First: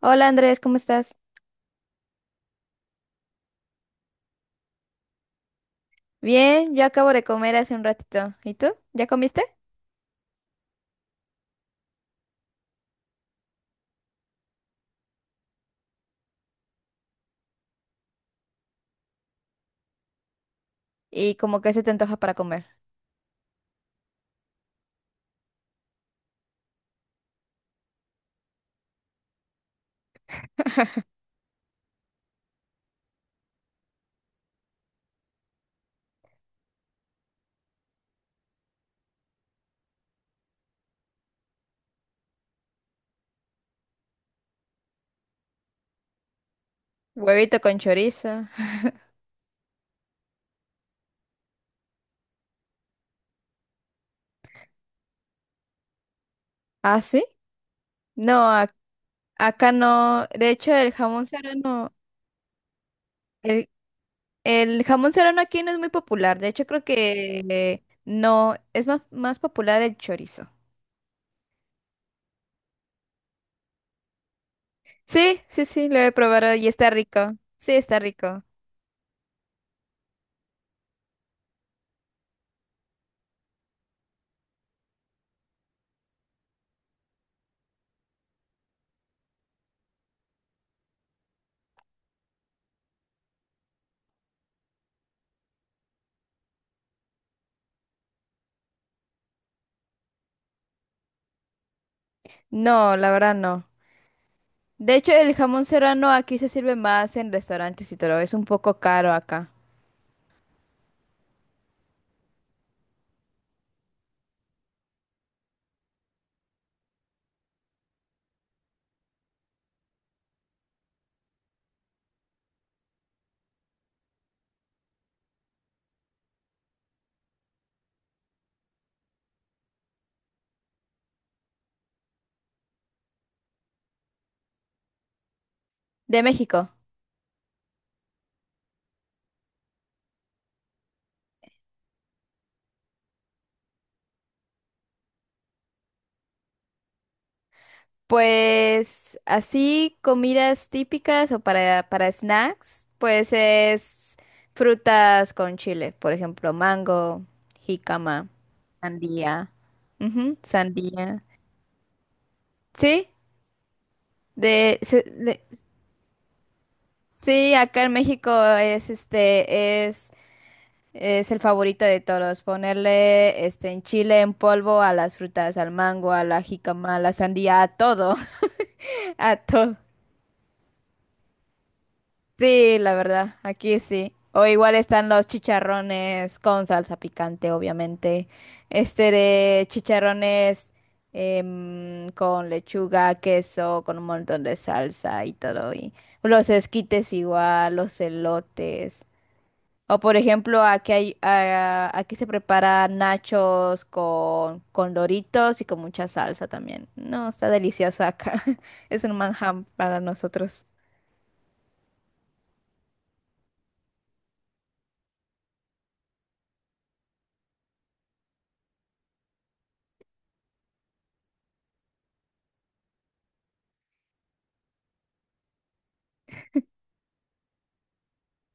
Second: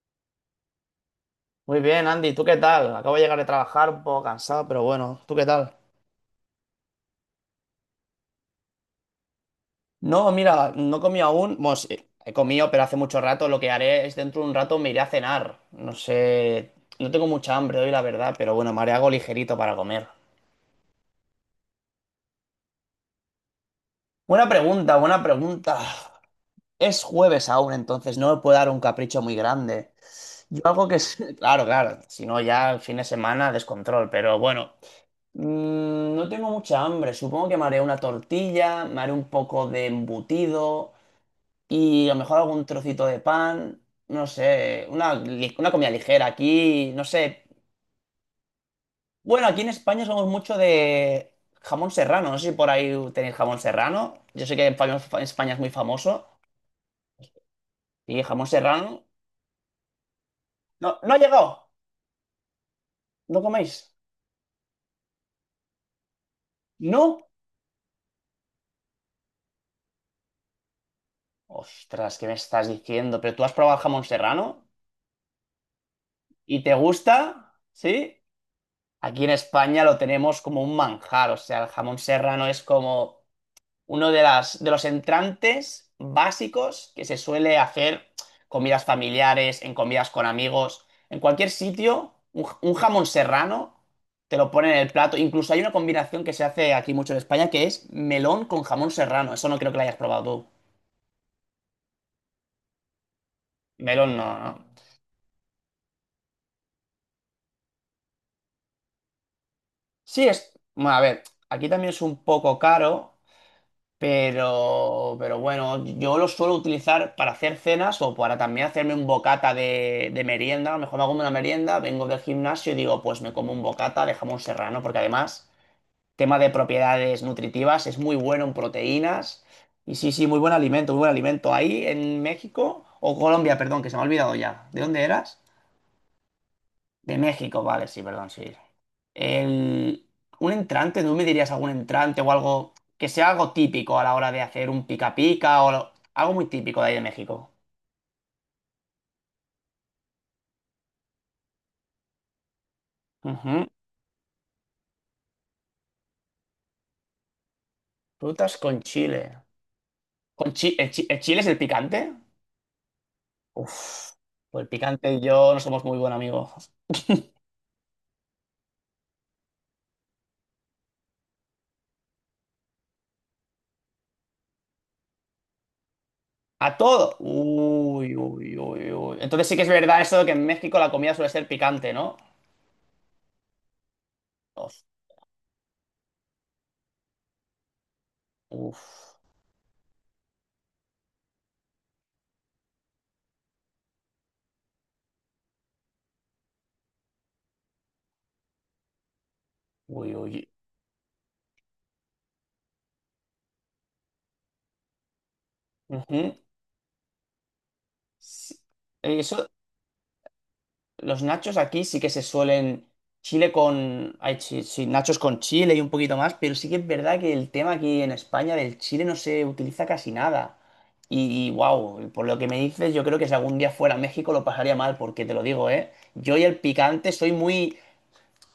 Hola Andrés, ¿cómo estás? Muy bien, Andy, ¿tú qué tal? Acabo de llegar de trabajar un poco cansado, pero bueno, ¿tú qué tal? Bien, yo acabo de comer hace un ratito. ¿Y tú? ¿Ya comiste? No, mira, no he comido aún. Bueno, sí, he comido, pero hace mucho rato. Lo que haré es dentro de un rato me iré a cenar. No sé, no tengo mucha hambre hoy, la verdad, pero bueno, me haré algo ligerito para comer. ¿Y como que se te antoja para comer? Buena pregunta, buena pregunta. Es jueves aún, entonces no me puedo dar un capricho muy grande. Yo algo que... es- Claro, claro, si no ya el fin de semana descontrol, pero bueno. No tengo mucha hambre. Supongo que me haré una tortilla, me haré un poco de embutido y a lo mejor algún trocito de pan. No sé, una comida ligera aquí, no sé. Huevito con chorizo. Bueno, aquí en España somos mucho de jamón serrano. No sé si por ahí tenéis jamón serrano. Yo sé que en España es muy famoso. ¿Ah, sí? Y No, jamón serrano. acá no. De hecho, el No, no ha jamón llegado. serrano, ¿No el, coméis? el jamón serrano aquí no es muy popular. De hecho, creo ¿No? que no, es más, más popular el chorizo. Ostras, ¿qué me estás diciendo? ¿Pero tú has probado el jamón serrano? Sí, sí, sí, lo he probado ¿Y y te está rico. gusta? Sí, está ¿Sí? rico. Aquí en España lo tenemos como un manjar, o sea, el jamón serrano es como uno de las, de los entrantes básicos que se suele hacer comidas familiares, en comidas con amigos, en cualquier sitio, un jamón serrano te lo ponen en el plato. Incluso hay una combinación que se hace aquí mucho en España que es melón con jamón serrano. Eso no creo que lo hayas probado tú. No, la verdad no. Melón no, no. De hecho, el jamón serrano aquí se sirve más en restaurantes y todo. Es un poco caro acá. Sí, es, bueno, a ver, aquí también es un poco caro. Pero bueno, yo lo suelo utilizar para hacer cenas o para también hacerme un bocata de merienda. A lo mejor me hago una merienda, vengo del gimnasio y digo, pues me como un bocata de jamón serrano, porque además, tema de propiedades nutritivas, es muy bueno en proteínas. Y sí, sí, muy buen alimento, muy buen alimento. Ahí en México, o Colombia, perdón, que se me ha olvidado ya. ¿De dónde eras? De México. De México, vale, sí, perdón, sí. El... Un entrante, ¿tú me dirías algún entrante o algo que sea algo típico a la hora de hacer un pica pica o algo muy típico de ahí de México? Pues así, comidas típicas o para snacks, pues Ujú. es frutas con chile, por ejemplo, mango, jícama, Frutas con chile. sandía. Ujú, ¿Con chi- el sandía. chile es el picante? Sí, Uf, pues el de, se- picante y de- yo no somos muy buenos amigos. sí, acá en México es este, es, es el favorito de todos, ponerle este en chile en polvo a las frutas, al mango, a la A jícama, a la todo. sandía, a todo, Uy, uy, uy, uy. a Entonces sí que es todo. verdad eso de que en México la comida suele ser picante, ¿no? Sí, la verdad, aquí sí. O igual Uf, están los chicharrones con salsa picante, obviamente. Este uf, de chicharrones con lechuga, queso, con un montón de salsa y todo. Y los esquites igual, los elotes. O uy, por uy. ejemplo, aquí se prepara nachos con doritos y con mucha Ujú. salsa también. No, está delicioso acá. Sí. Es un Eso. manjar para nosotros. Los nachos aquí sí que se suelen. Chile con. Ay, sí, sí, nachos con chile y un poquito más, pero sí que es verdad que el tema aquí en España del chile no se utiliza casi nada. Y, wow, por lo que me dices, yo creo que si algún día fuera a México lo pasaría mal, porque te lo digo, ¿eh? Yo y el picante soy muy.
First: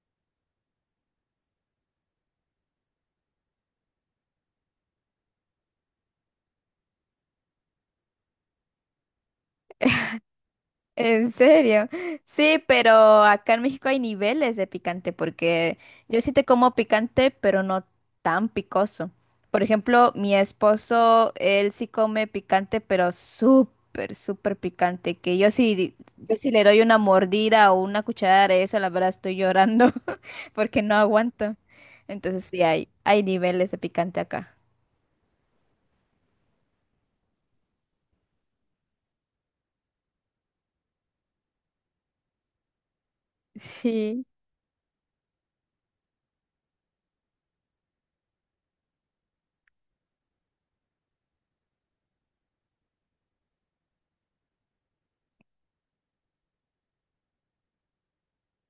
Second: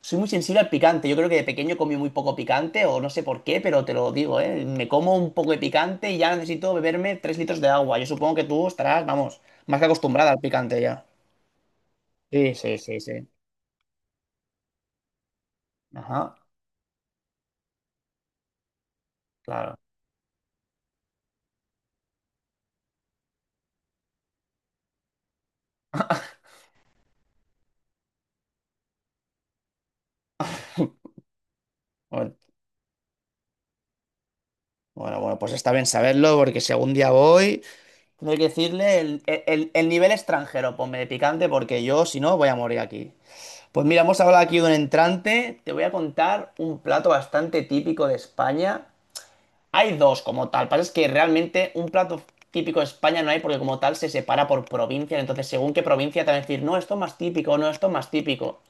Soy muy sensible al picante. Yo creo que de pequeño comí muy poco picante, o no sé por qué, pero te lo digo, ¿eh? Me como un poco de picante y ya necesito beberme 3 litros de agua. Yo supongo que tú estarás, vamos, más que acostumbrada al picante ya. ¿En serio? Sí, Sí, sí, pero sí, sí. acá en México hay niveles de picante porque yo sí Ajá, te como picante, pero no tan picoso. Por claro. ejemplo, mi esposo, él sí come picante, pero súper, súper picante, que yo sí, yo sí le doy una mordida o una cucharada de eso, la verdad estoy llorando porque no aguanto. Bueno, Entonces sí hay niveles de picante acá. bueno, bueno, pues está bien saberlo porque si algún día voy, tendré que decirle el nivel extranjero, ponme de picante porque yo, si no, voy a morir aquí. Pues mira, hemos Sí, hablado aquí de un entrante, te voy a contar un plato bastante típico de España. Hay dos como tal, pasa es que realmente un plato típico de España no hay porque como tal se separa por provincias, entonces según qué provincia te van a decir, no, esto es más típico, no, esto es más típico.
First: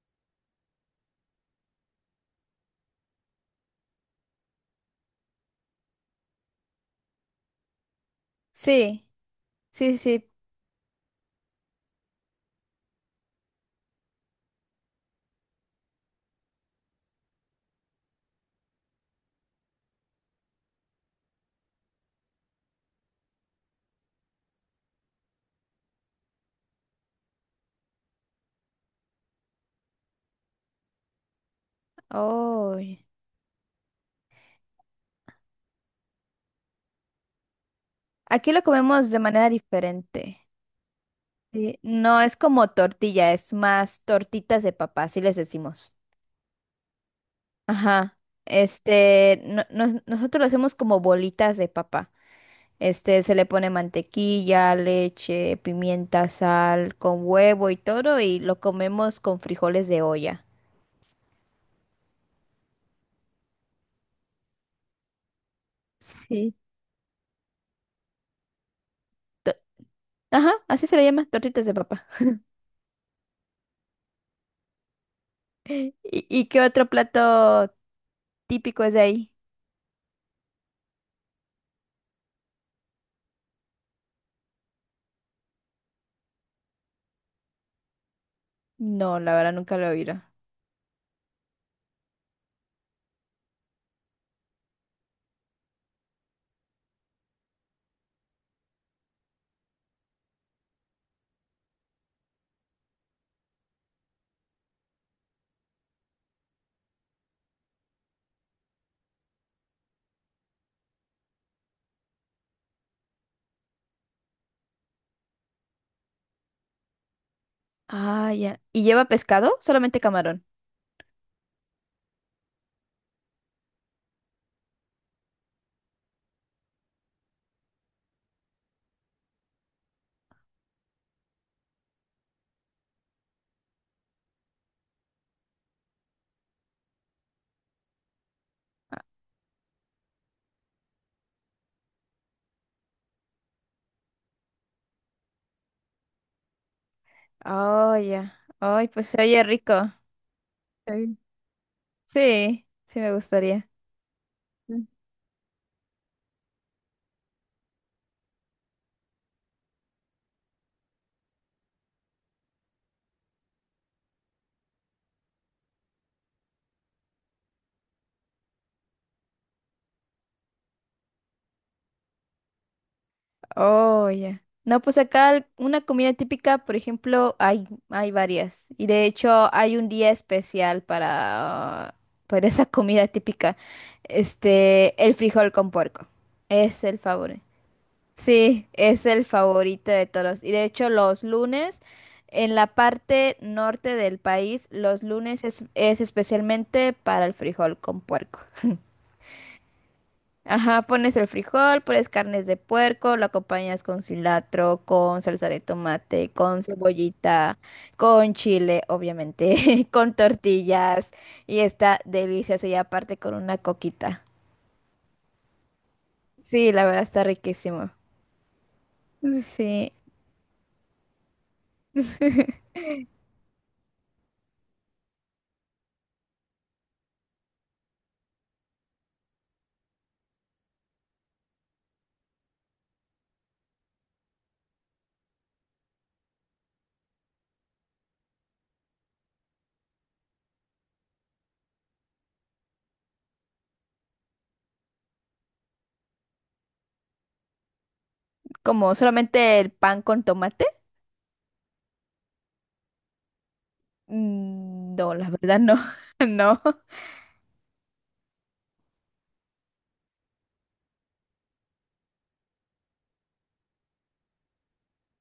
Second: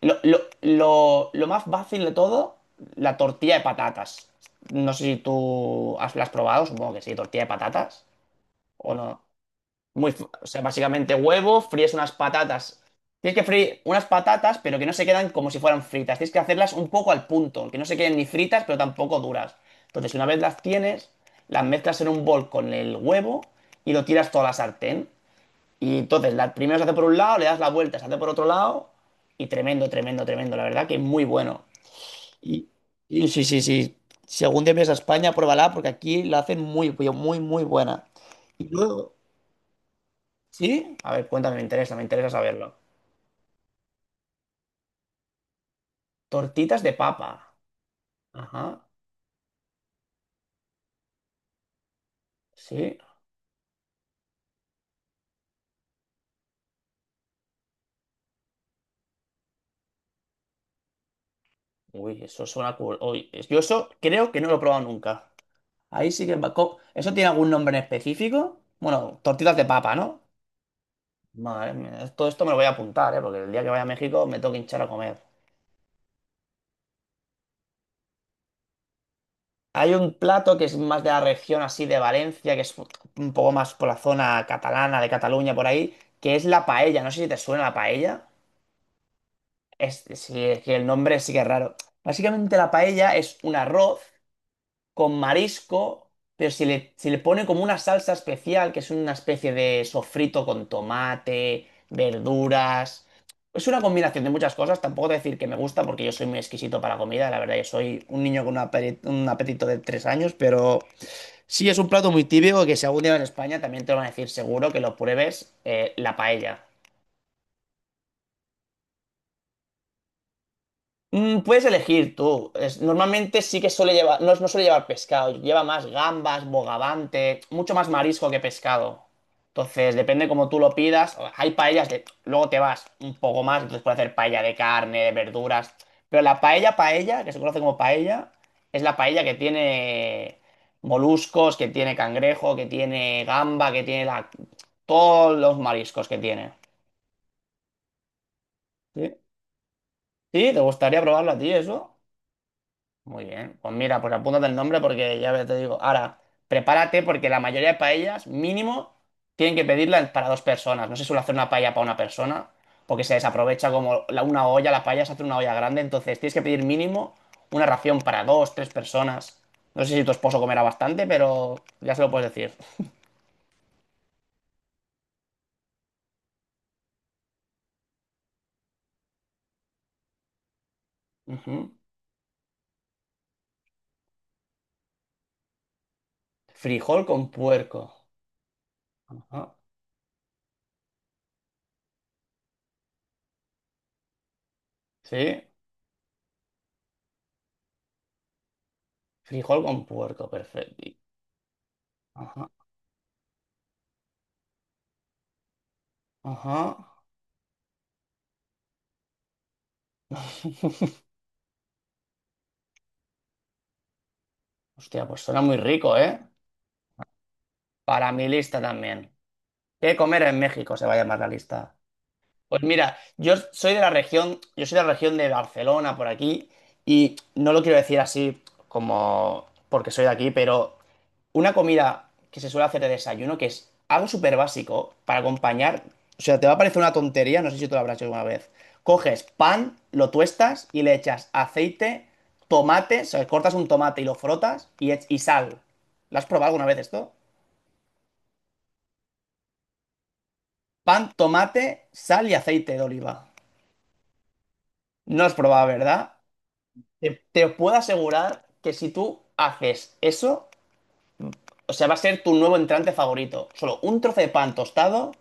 Lo más fácil de todo, la tortilla de patatas. No sé si tú has, la has probado, supongo que sí, tortilla de patatas. O sí, no. sí, Muy, f- sí. o sea, básicamente huevo, fríes unas patatas. Tienes que freír unas patatas, pero que no se quedan como si fueran fritas. Tienes que hacerlas un poco al punto, que no se queden ni fritas, pero tampoco duras. Entonces, una vez las tienes, las mezclas en un bol con el huevo y lo tiras toda la sartén. Y entonces, primero se hace por un lado, le das la vuelta, se hace por otro lado, y tremendo, tremendo, tremendo. La verdad que es muy bueno. Y, Oh, y sí, sí, sí. Si algún día vienes a España, pruébala, porque aquí la hacen muy, muy buena. aquí lo Y comemos luego, de manera diferente. ¿sí? A ver, cuéntame, Sí, me no interesa es como saberlo. tortilla, es más tortitas de papá, así les decimos. Tortitas de papa. Ajá. Ajá, Este, nosotros lo hacemos como bolitas de papá. sí. Este, se le pone mantequilla, leche, pimienta, sal, con huevo y todo, y lo comemos con frijoles de olla. Uy, eso suena cool. Uy, yo eso creo que no lo he probado nunca. Ahí sí que... va- Sí. co- ¿Eso tiene algún nombre en específico? Bueno, to- tortitas de papa, ¿no? Ajá, así se le llama, tortitas Madre de papá. mía, todo esto me lo voy a apuntar, ¿eh? Porque el día que vaya a México me tengo que hinchar a comer. Y, ¿qué otro plato típico es de ahí? Hay un plato que es más de la región así de Valencia, que es un poco más por la zona catalana, de Cataluña, por ahí, que es la paella. No sé si te suena la paella. No, la verdad nunca lo he Es, oído. sí, es que el nombre sí que es raro. Básicamente la paella es un arroz con marisco, pero se le pone como una salsa especial, que es una especie de sofrito con tomate, verduras. Es una combinación de muchas cosas. Tampoco te voy a decir que me gusta porque yo soy muy exquisito para la comida. La verdad, yo soy un niño con un apetito de 3 años, pero sí es un plato muy típico que si algún día en España también te lo van a decir seguro que lo pruebes, la paella. Ah, ya. ¿Y lleva pescado? Solamente camarón. Puedes elegir tú. Normalmente sí que suele llevar, no, no suele llevar pescado, lleva más gambas, bogavante, mucho más marisco que pescado. Entonces, depende como tú lo pidas. Hay paellas luego te vas un poco más, entonces puedes hacer paella de carne, de verduras. Pero la paella, paella, que se conoce como paella, es la paella que tiene moluscos, que tiene cangrejo, que tiene gamba, que tiene todos los mariscos que tiene. Oh, ya. Ay, pues ¿Sí? se oye rico. ¿Sí? ¿Te gustaría Sí. probarlo a ti eso? Sí, sí me Muy bien. gustaría. Pues mira, pues apúntate el nombre Mm. porque ya te digo. Ahora, prepárate porque la mayoría de paellas, mínimo, tienen que pedirla para dos personas. No se suele hacer una paella para una persona porque se desaprovecha como una olla, la paella se hace en una olla grande. Entonces, tienes que pedir mínimo una ración para dos, tres personas. No sé si tu esposo comerá bastante, pero ya se lo puedes decir. Oh, ya. No, pues acá una comida típica, por ejemplo, hay varias. Y de hecho hay un día especial Ujú. Para esa comida típica. Este, el frijol con puerco. Es el Frijol con favorito. puerco. Sí, es el Ajá. favorito de todos. Y de hecho, los lunes, en la parte norte del país, los Sí, lunes es especialmente para el frijol con puerco. frijol con puerco, Ajá, perfecto. pones el frijol, pones carnes Ajá, de puerco, lo acompañas con cilantro, con salsa de tomate, ajá. con cebollita, con chile, obviamente, con tortillas. Y está delicioso y aparte con una coquita. Hostia, pues suena muy rico, ¿eh? Sí, la verdad está riquísimo. Para mi lista también. Sí, ¿Qué comer en México? Se va a llamar la lista. Pues mira, yo soy de la región, yo soy de la región de Barcelona, por aquí, y no lo quiero decir así como porque soy de aquí, pero una comida que se suele hacer de desayuno, que es algo súper básico para acompañar, o sea, te va a parecer una tontería, no sé si tú lo habrás hecho alguna vez. Coges pan, lo tuestas y le echas aceite, tomate, o sea, cortas un tomate y lo frotas y sal. ¿Lo has probado alguna vez esto? como solamente el pan con tomate. Pan, tomate, sal y aceite de oliva. Mm, no, No la has verdad probado, no, ¿verdad? no. Te puedo asegurar que si tú haces eso, o sea, va a ser tu nuevo entrante favorito. Solo un trozo de pan tostado,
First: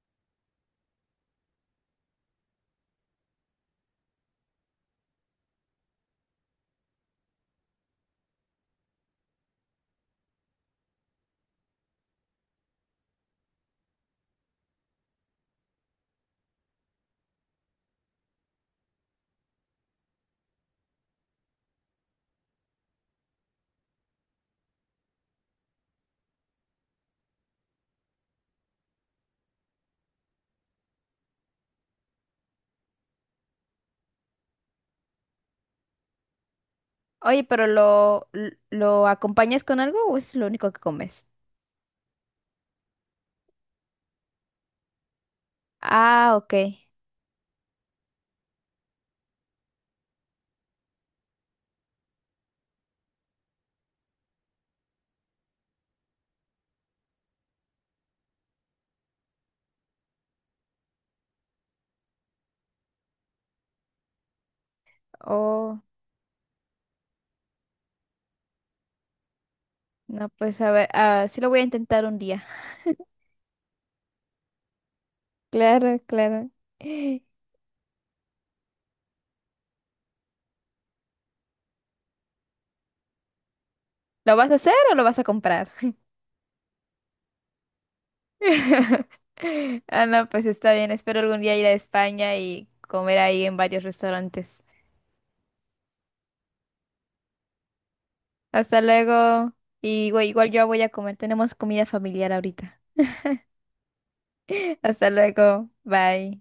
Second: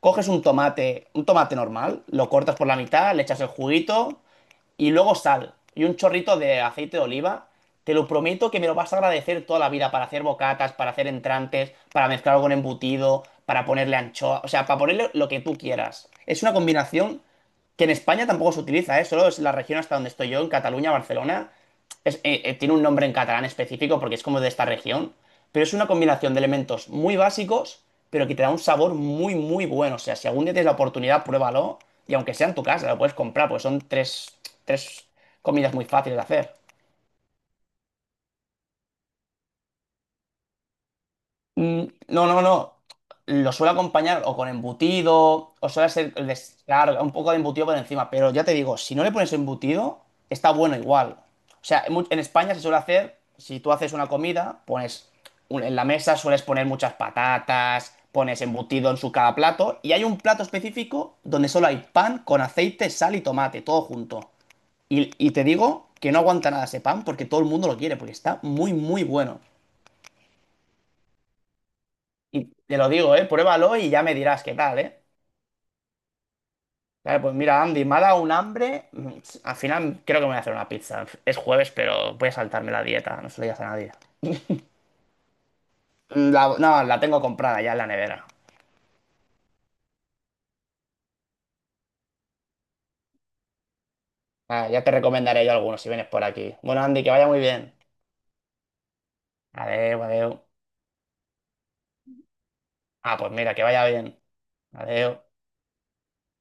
coges un tomate normal, lo cortas por la mitad, le echas el juguito, y luego sal y un chorrito de aceite de oliva. Te lo prometo que me lo vas a agradecer toda la vida para hacer bocatas, para hacer entrantes, para mezclarlo con embutido, para ponerle anchoa, o sea, para ponerle lo que tú quieras. Es una combinación que en España tampoco se utiliza, ¿eh? Solo es la región hasta donde estoy yo, en Cataluña, Barcelona, tiene un nombre en catalán específico porque es como de esta región, pero es una combinación de elementos muy básicos, pero que te da un sabor muy, muy bueno. O sea, si algún día tienes la oportunidad, pruébalo y aunque sea en tu casa, lo puedes comprar, pues son tres comidas muy fáciles de hacer. Oye, pero ¿lo acompañas con algo o es lo único que comes? No, no, no. Lo suelo acompañar o con embutido, o suele ser, Ah, ok. Claro, un poco de embutido por encima, pero ya te digo, si no le pones embutido, está bueno igual. O sea, en España se suele hacer, si tú haces una comida, pones en la mesa, sueles poner muchas patatas, pones embutido en su cada plato, y hay un plato específico donde solo hay pan con aceite, sal y tomate, todo junto. Y te Oh, digo que no aguanta nada ese pan porque todo el mundo lo quiere, porque está muy, muy bueno. no, pues a ver, ah, sí lo voy a intentar un día. Y te lo digo, ¿eh? Pruébalo y ya me dirás qué tal, ¿eh? Claro, claro. Claro, pues mira, Andy, me ha dado un hambre. Al final creo que me voy a hacer una pizza. Es jueves, pero voy a saltarme la dieta, no se lo digas a nadie. ¿Lo vas a hacer o lo vas a comprar? No, la tengo comprada ya en la nevera. Ah, no, pues está bien. Espero algún día ir a España y comer ahí en varios restaurantes. Ah, ya te recomendaré yo algunos si vienes por aquí. Bueno, Andy, que vaya muy bien. Hasta luego. Adeu, Y güey, adeu. igual yo voy a comer. Tenemos comida familiar ahorita. Ah, pues mira, que vaya bien. Hasta Adeu. luego. Bye.